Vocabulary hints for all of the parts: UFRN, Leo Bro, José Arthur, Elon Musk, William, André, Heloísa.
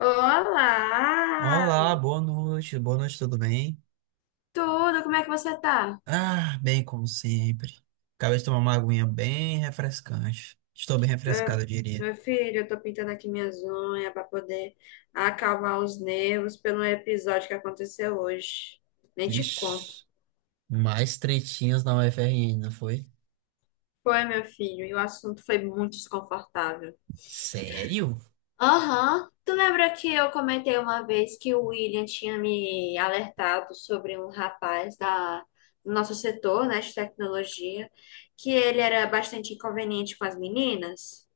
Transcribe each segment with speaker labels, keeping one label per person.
Speaker 1: Olá!
Speaker 2: Olá, boa noite, tudo bem?
Speaker 1: Tudo, como é que você tá?
Speaker 2: Ah, bem como sempre. Acabei de tomar uma aguinha bem refrescante. Estou bem
Speaker 1: Eu-
Speaker 2: refrescado, eu diria.
Speaker 1: Meu filho, eu tô pintando aqui minhas unhas pra poder acalmar os nervos pelo episódio que aconteceu hoje. Nem te conto.
Speaker 2: Vixe, mais tretinhas na UFRN, não foi?
Speaker 1: Foi, meu filho, e o assunto foi muito desconfortável.
Speaker 2: Sério?
Speaker 1: Aham. Tu lembra que eu comentei uma vez que o William tinha me alertado sobre um rapaz do nosso setor, né, de tecnologia, que ele era bastante inconveniente com as meninas?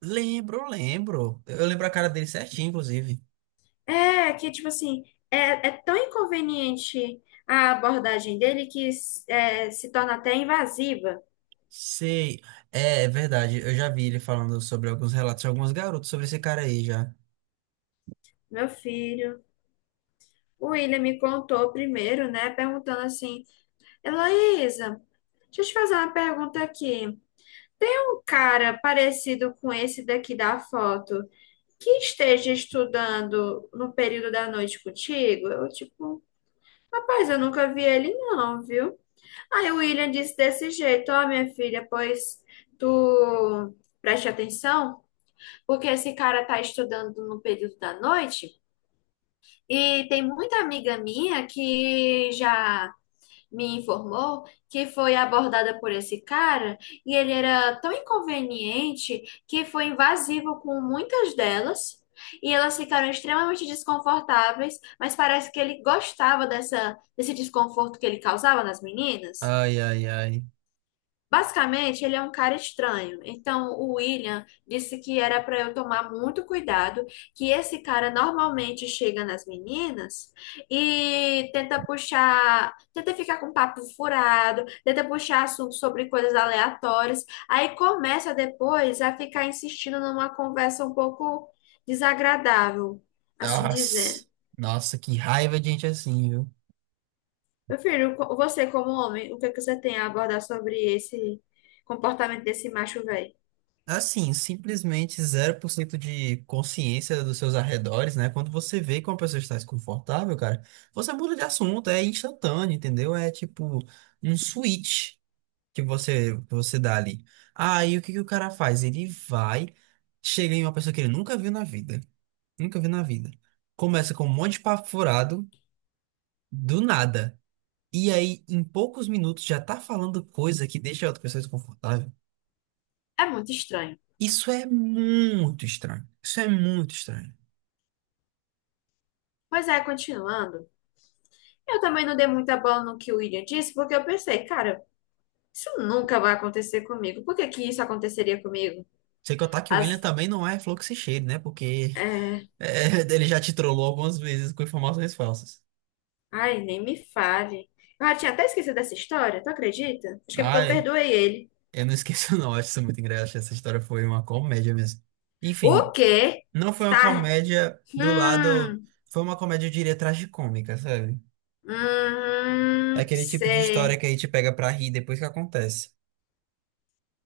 Speaker 2: Lembro, lembro. Eu lembro a cara dele certinho, inclusive.
Speaker 1: É, que tipo assim, é tão inconveniente a abordagem dele que é, se torna até invasiva.
Speaker 2: Sei, é verdade, eu já vi ele falando sobre alguns relatos de alguns garotos sobre esse cara aí já.
Speaker 1: Meu filho, o William me contou primeiro, né? Perguntando assim: Heloísa, deixa eu te fazer uma pergunta aqui. Tem um cara parecido com esse daqui da foto que esteja estudando no período da noite contigo? Eu, tipo, rapaz, eu nunca vi ele, não, viu? Aí o William disse desse jeito, ó, minha filha, pois tu preste atenção, porque esse cara tá estudando no período da noite e tem muita amiga minha que já me informou que foi abordada por esse cara e ele era tão inconveniente que foi invasivo com muitas delas. E elas ficaram extremamente desconfortáveis, mas parece que ele gostava desse desconforto que ele causava nas meninas.
Speaker 2: Ai, ai, ai.
Speaker 1: Basicamente, ele é um cara estranho. Então, o William disse que era para eu tomar muito cuidado, que esse cara normalmente chega nas meninas e tenta puxar, tenta ficar com papo furado, tenta puxar assunto sobre coisas aleatórias. Aí começa depois a ficar insistindo numa conversa um pouco desagradável, assim
Speaker 2: Nossa,
Speaker 1: dizer.
Speaker 2: nossa, que raiva de gente assim, viu?
Speaker 1: Meu filho, você como homem, o que é que você tem a abordar sobre esse comportamento desse macho velho?
Speaker 2: Assim, simplesmente zero por cento de consciência dos seus arredores, né? Quando você vê que uma pessoa está desconfortável, cara, você muda de assunto, é instantâneo, entendeu? É tipo um switch que você dá ali. Aí o que que o cara faz? Ele vai, chega em uma pessoa que ele nunca viu na vida, nunca viu na vida. Começa com um monte de papo furado, do nada. E aí, em poucos minutos, já tá falando coisa que deixa a outra pessoa desconfortável.
Speaker 1: É muito estranho.
Speaker 2: Isso é muito estranho. Isso é muito estranho.
Speaker 1: Pois é, continuando. Eu também não dei muita bola no que o William disse, porque eu pensei, cara, isso nunca vai acontecer comigo. Por que que isso aconteceria comigo?
Speaker 2: Sem contar que o William
Speaker 1: As,
Speaker 2: também não é fluxo e cheio, né? Porque
Speaker 1: é...
Speaker 2: ele já te trollou algumas vezes com informações falsas.
Speaker 1: Ai, nem me fale. Eu já tinha até esquecido dessa história, tu acredita? Acho que é porque eu
Speaker 2: Ai,
Speaker 1: perdoei ele.
Speaker 2: eu não esqueço, não. Acho isso muito engraçado. Essa história foi uma comédia mesmo.
Speaker 1: O
Speaker 2: Enfim,
Speaker 1: quê?
Speaker 2: não foi uma
Speaker 1: Tá.
Speaker 2: comédia do lado.
Speaker 1: Hum,
Speaker 2: Foi uma comédia, eu diria, tragicômica, sabe? É aquele tipo de história
Speaker 1: sei.
Speaker 2: que aí te pega pra rir depois que acontece.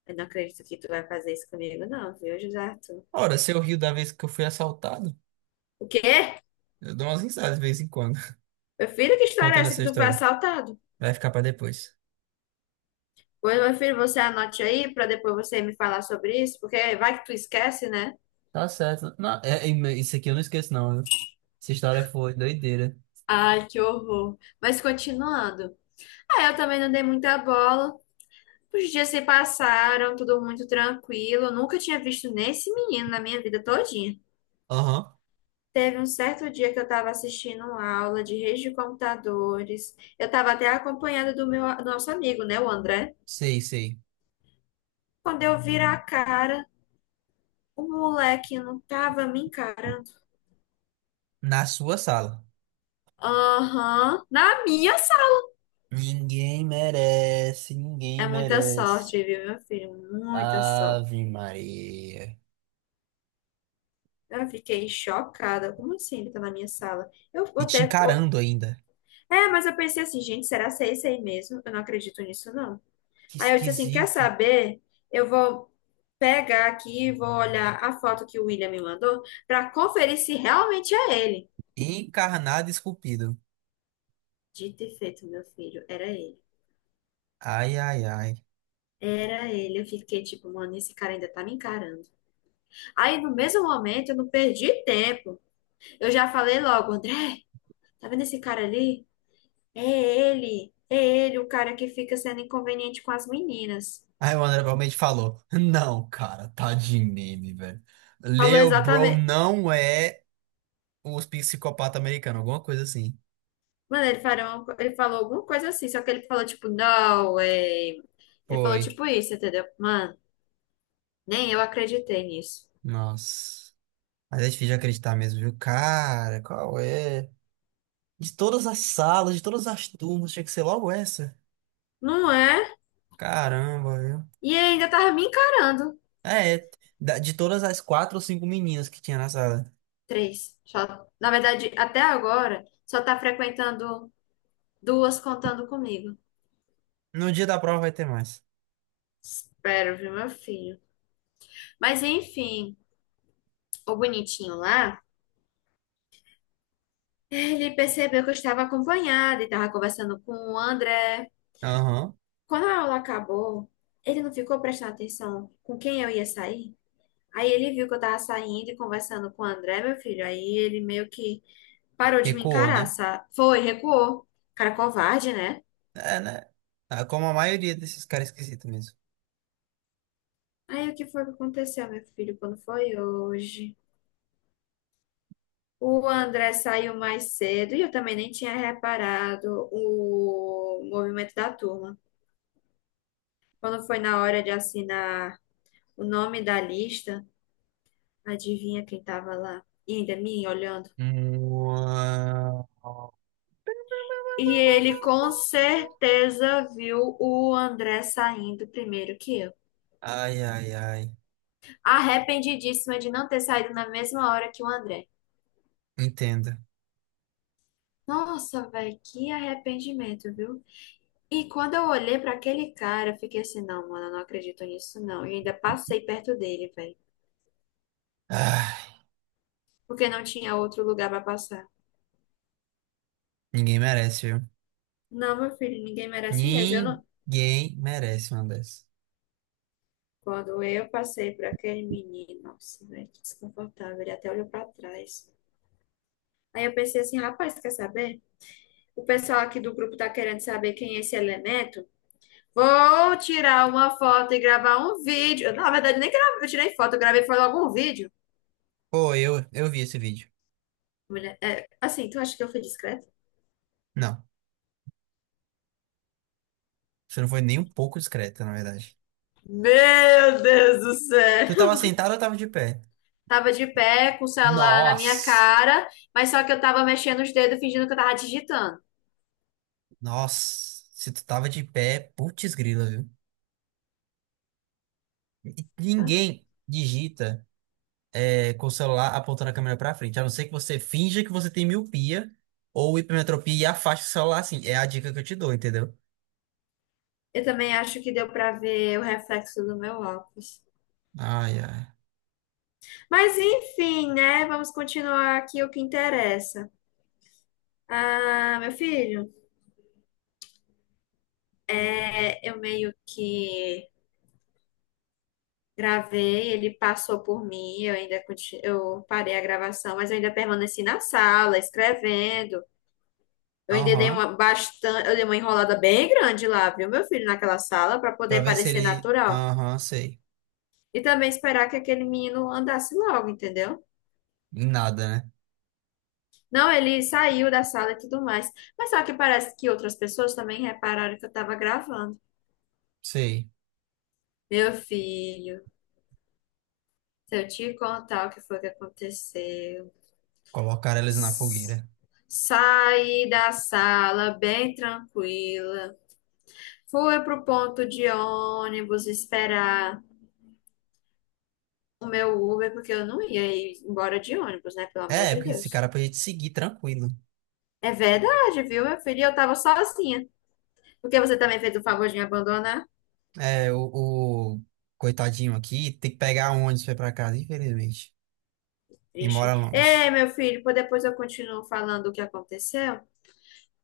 Speaker 1: Eu não acredito que tu vai fazer isso comigo, não, viu, José Arthur?
Speaker 2: Ora, se eu rio da vez que eu fui assaltado,
Speaker 1: O quê?
Speaker 2: eu dou umas risadas de vez em quando,
Speaker 1: Meu filho, que história é
Speaker 2: contando
Speaker 1: essa que
Speaker 2: essa
Speaker 1: tu foi
Speaker 2: história.
Speaker 1: assaltado?
Speaker 2: Vai ficar pra depois.
Speaker 1: Pois, meu filho, você anote aí para depois você me falar sobre isso, porque vai que tu esquece, né?
Speaker 2: Tá certo. Não, isso aqui eu não esqueço, não, viu? Essa história foi doideira.
Speaker 1: Ai, que horror. Mas continuando. Ah, eu também não dei muita bola. Os dias se passaram, tudo muito tranquilo. Eu nunca tinha visto nesse menino na minha vida todinha.
Speaker 2: Aham,
Speaker 1: Teve um certo dia que eu estava assistindo uma aula de rede de computadores. Eu estava até acompanhada do nosso amigo, né, o André.
Speaker 2: sei, sei.
Speaker 1: Quando eu viro a cara, o moleque não tava me encarando.
Speaker 2: Na sua sala.
Speaker 1: Aham, na minha.
Speaker 2: Ninguém merece,
Speaker 1: É
Speaker 2: ninguém
Speaker 1: muita
Speaker 2: merece.
Speaker 1: sorte, viu, meu filho? Muita sorte.
Speaker 2: Ave Maria.
Speaker 1: Eu fiquei chocada. Como assim ele tá na minha sala?
Speaker 2: E te encarando ainda.
Speaker 1: É, mas eu pensei assim, gente, será que é esse aí mesmo? Eu não acredito nisso, não.
Speaker 2: Que
Speaker 1: Aí eu disse assim: quer
Speaker 2: esquisito.
Speaker 1: saber? Eu vou pegar aqui e vou olhar a foto que o William me mandou pra conferir se realmente é ele.
Speaker 2: Encarnado e esculpido.
Speaker 1: Dito e feito, meu filho, era ele.
Speaker 2: Ai, ai, ai.
Speaker 1: Era ele. Eu fiquei tipo, mano, esse cara ainda tá me encarando. Aí no mesmo momento eu não perdi tempo. Eu já falei logo, André. Tá vendo esse cara ali? É ele. É ele, o cara que fica sendo inconveniente com as meninas.
Speaker 2: Aí o André realmente falou: Não, cara, tá de meme, velho.
Speaker 1: Falou
Speaker 2: Leo Bro
Speaker 1: exatamente.
Speaker 2: não é os psicopata americano, alguma coisa assim.
Speaker 1: Mano, ele falou alguma coisa assim, só que ele falou tipo, não, é. Ele falou
Speaker 2: Foi.
Speaker 1: tipo isso, entendeu? Mano, nem eu acreditei nisso.
Speaker 2: Nossa. Mas é difícil de acreditar mesmo, viu? Cara, qual é? De todas as salas, de todas as turmas, tinha que ser logo essa.
Speaker 1: Não é?
Speaker 2: Caramba, viu?
Speaker 1: E ainda tava me encarando.
Speaker 2: É, é, de todas as quatro ou cinco meninas que tinha na sala.
Speaker 1: Três. Só, na verdade, até agora, só tá frequentando duas contando comigo.
Speaker 2: No dia da prova vai ter mais.
Speaker 1: Espero, viu, meu filho? Mas enfim, o bonitinho lá. Ele percebeu que eu estava acompanhada e estava conversando com o André.
Speaker 2: Aham.
Speaker 1: Quando a aula acabou, ele não ficou prestando atenção com quem eu ia sair. Aí ele viu que eu estava saindo e conversando com o André, meu filho. Aí ele meio que parou de me
Speaker 2: Recuou,
Speaker 1: encarar,
Speaker 2: né?
Speaker 1: sabe? Foi, recuou. Cara covarde, né?
Speaker 2: É, né? Ah, como a maioria desses caras esquisitos mesmo.
Speaker 1: Aí o que foi que aconteceu, meu filho, quando foi hoje? O André saiu mais cedo e eu também nem tinha reparado o movimento da turma. Quando foi na hora de assinar o nome da lista, adivinha quem tava lá? E ainda me olhando.
Speaker 2: Uau.
Speaker 1: E ele com certeza viu o André saindo primeiro que eu.
Speaker 2: Ai, ai, ai.
Speaker 1: Arrependidíssima de não ter saído na mesma hora que o André.
Speaker 2: Entenda.
Speaker 1: Nossa, velho, que arrependimento, viu? E quando eu olhei pra aquele cara, eu fiquei assim, não, mano, eu não acredito nisso, não. E ainda passei perto dele, velho,
Speaker 2: Ah,
Speaker 1: porque não tinha outro lugar pra passar.
Speaker 2: ninguém merece, viu?
Speaker 1: Não, meu filho, ninguém merece mesmo. Eu não...
Speaker 2: Ninguém merece uma dessas.
Speaker 1: Quando eu passei por aquele menino, nossa, velho, que desconfortável. Ele até olhou pra trás. Aí eu pensei assim, rapaz, quer saber? O pessoal aqui do grupo tá querendo saber quem é esse elemento. Vou tirar uma foto e gravar um vídeo. Na verdade, nem gravei, eu tirei foto, eu gravei foi logo um vídeo.
Speaker 2: Pô, eu vi esse vídeo.
Speaker 1: Mulher, é, assim, tu acha que eu fui discreta?
Speaker 2: Não. Você não foi nem um pouco discreta, na verdade.
Speaker 1: Meu Deus do
Speaker 2: Tu
Speaker 1: céu!
Speaker 2: tava sentado ou tava de pé?
Speaker 1: Tava de pé, com o celular na minha
Speaker 2: Nossa!
Speaker 1: cara, mas só que eu tava mexendo os dedos, fingindo que eu tava digitando.
Speaker 2: Nossa, se tu tava de pé, putz grila, viu? E
Speaker 1: Tá?
Speaker 2: ninguém digita com o celular apontando a câmera pra frente, a não ser que você finja que você tem miopia ou hipermetropia e afaste o celular assim. É a dica que eu te dou, entendeu?
Speaker 1: Eu também acho que deu pra ver o reflexo do meu óculos.
Speaker 2: Ai, ai.
Speaker 1: Mas enfim, né? Vamos continuar aqui o que interessa. Ah, meu filho, é, eu meio que gravei, ele passou por mim, eu parei a gravação, mas eu ainda permaneci na sala, escrevendo.
Speaker 2: Aham.
Speaker 1: Eu dei uma enrolada bem grande lá, viu, meu filho, naquela sala, para
Speaker 2: Pra
Speaker 1: poder
Speaker 2: ver se
Speaker 1: parecer
Speaker 2: ele.
Speaker 1: natural.
Speaker 2: Aham, sei.
Speaker 1: E também esperar que aquele menino andasse logo, entendeu?
Speaker 2: Em nada, né?
Speaker 1: Não, ele saiu da sala e tudo mais. Mas só que parece que outras pessoas também repararam que eu tava gravando.
Speaker 2: Sei.
Speaker 1: Meu filho, se eu te contar o que foi que aconteceu.
Speaker 2: Colocar eles na fogueira.
Speaker 1: Saí da sala bem tranquila. Fui pro ponto de ônibus esperar o meu Uber, porque eu não ia ir embora de ônibus, né? Pelo amor
Speaker 2: É,
Speaker 1: de
Speaker 2: porque esse
Speaker 1: Deus.
Speaker 2: cara pode te seguir tranquilo.
Speaker 1: É verdade, viu, meu filho? E eu tava sozinha. Porque você também fez o favor de me abandonar?
Speaker 2: É, o coitadinho aqui tem que pegar um ônibus pra ir pra casa, infelizmente. E
Speaker 1: Triste.
Speaker 2: mora
Speaker 1: Ei,
Speaker 2: longe.
Speaker 1: meu filho, pô, depois eu continuo falando o que aconteceu,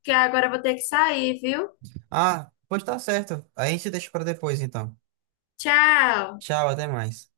Speaker 1: que agora eu vou ter que sair, viu?
Speaker 2: Ah, pode estar certo. A gente deixa pra depois, então.
Speaker 1: Tchau!
Speaker 2: Tchau, até mais.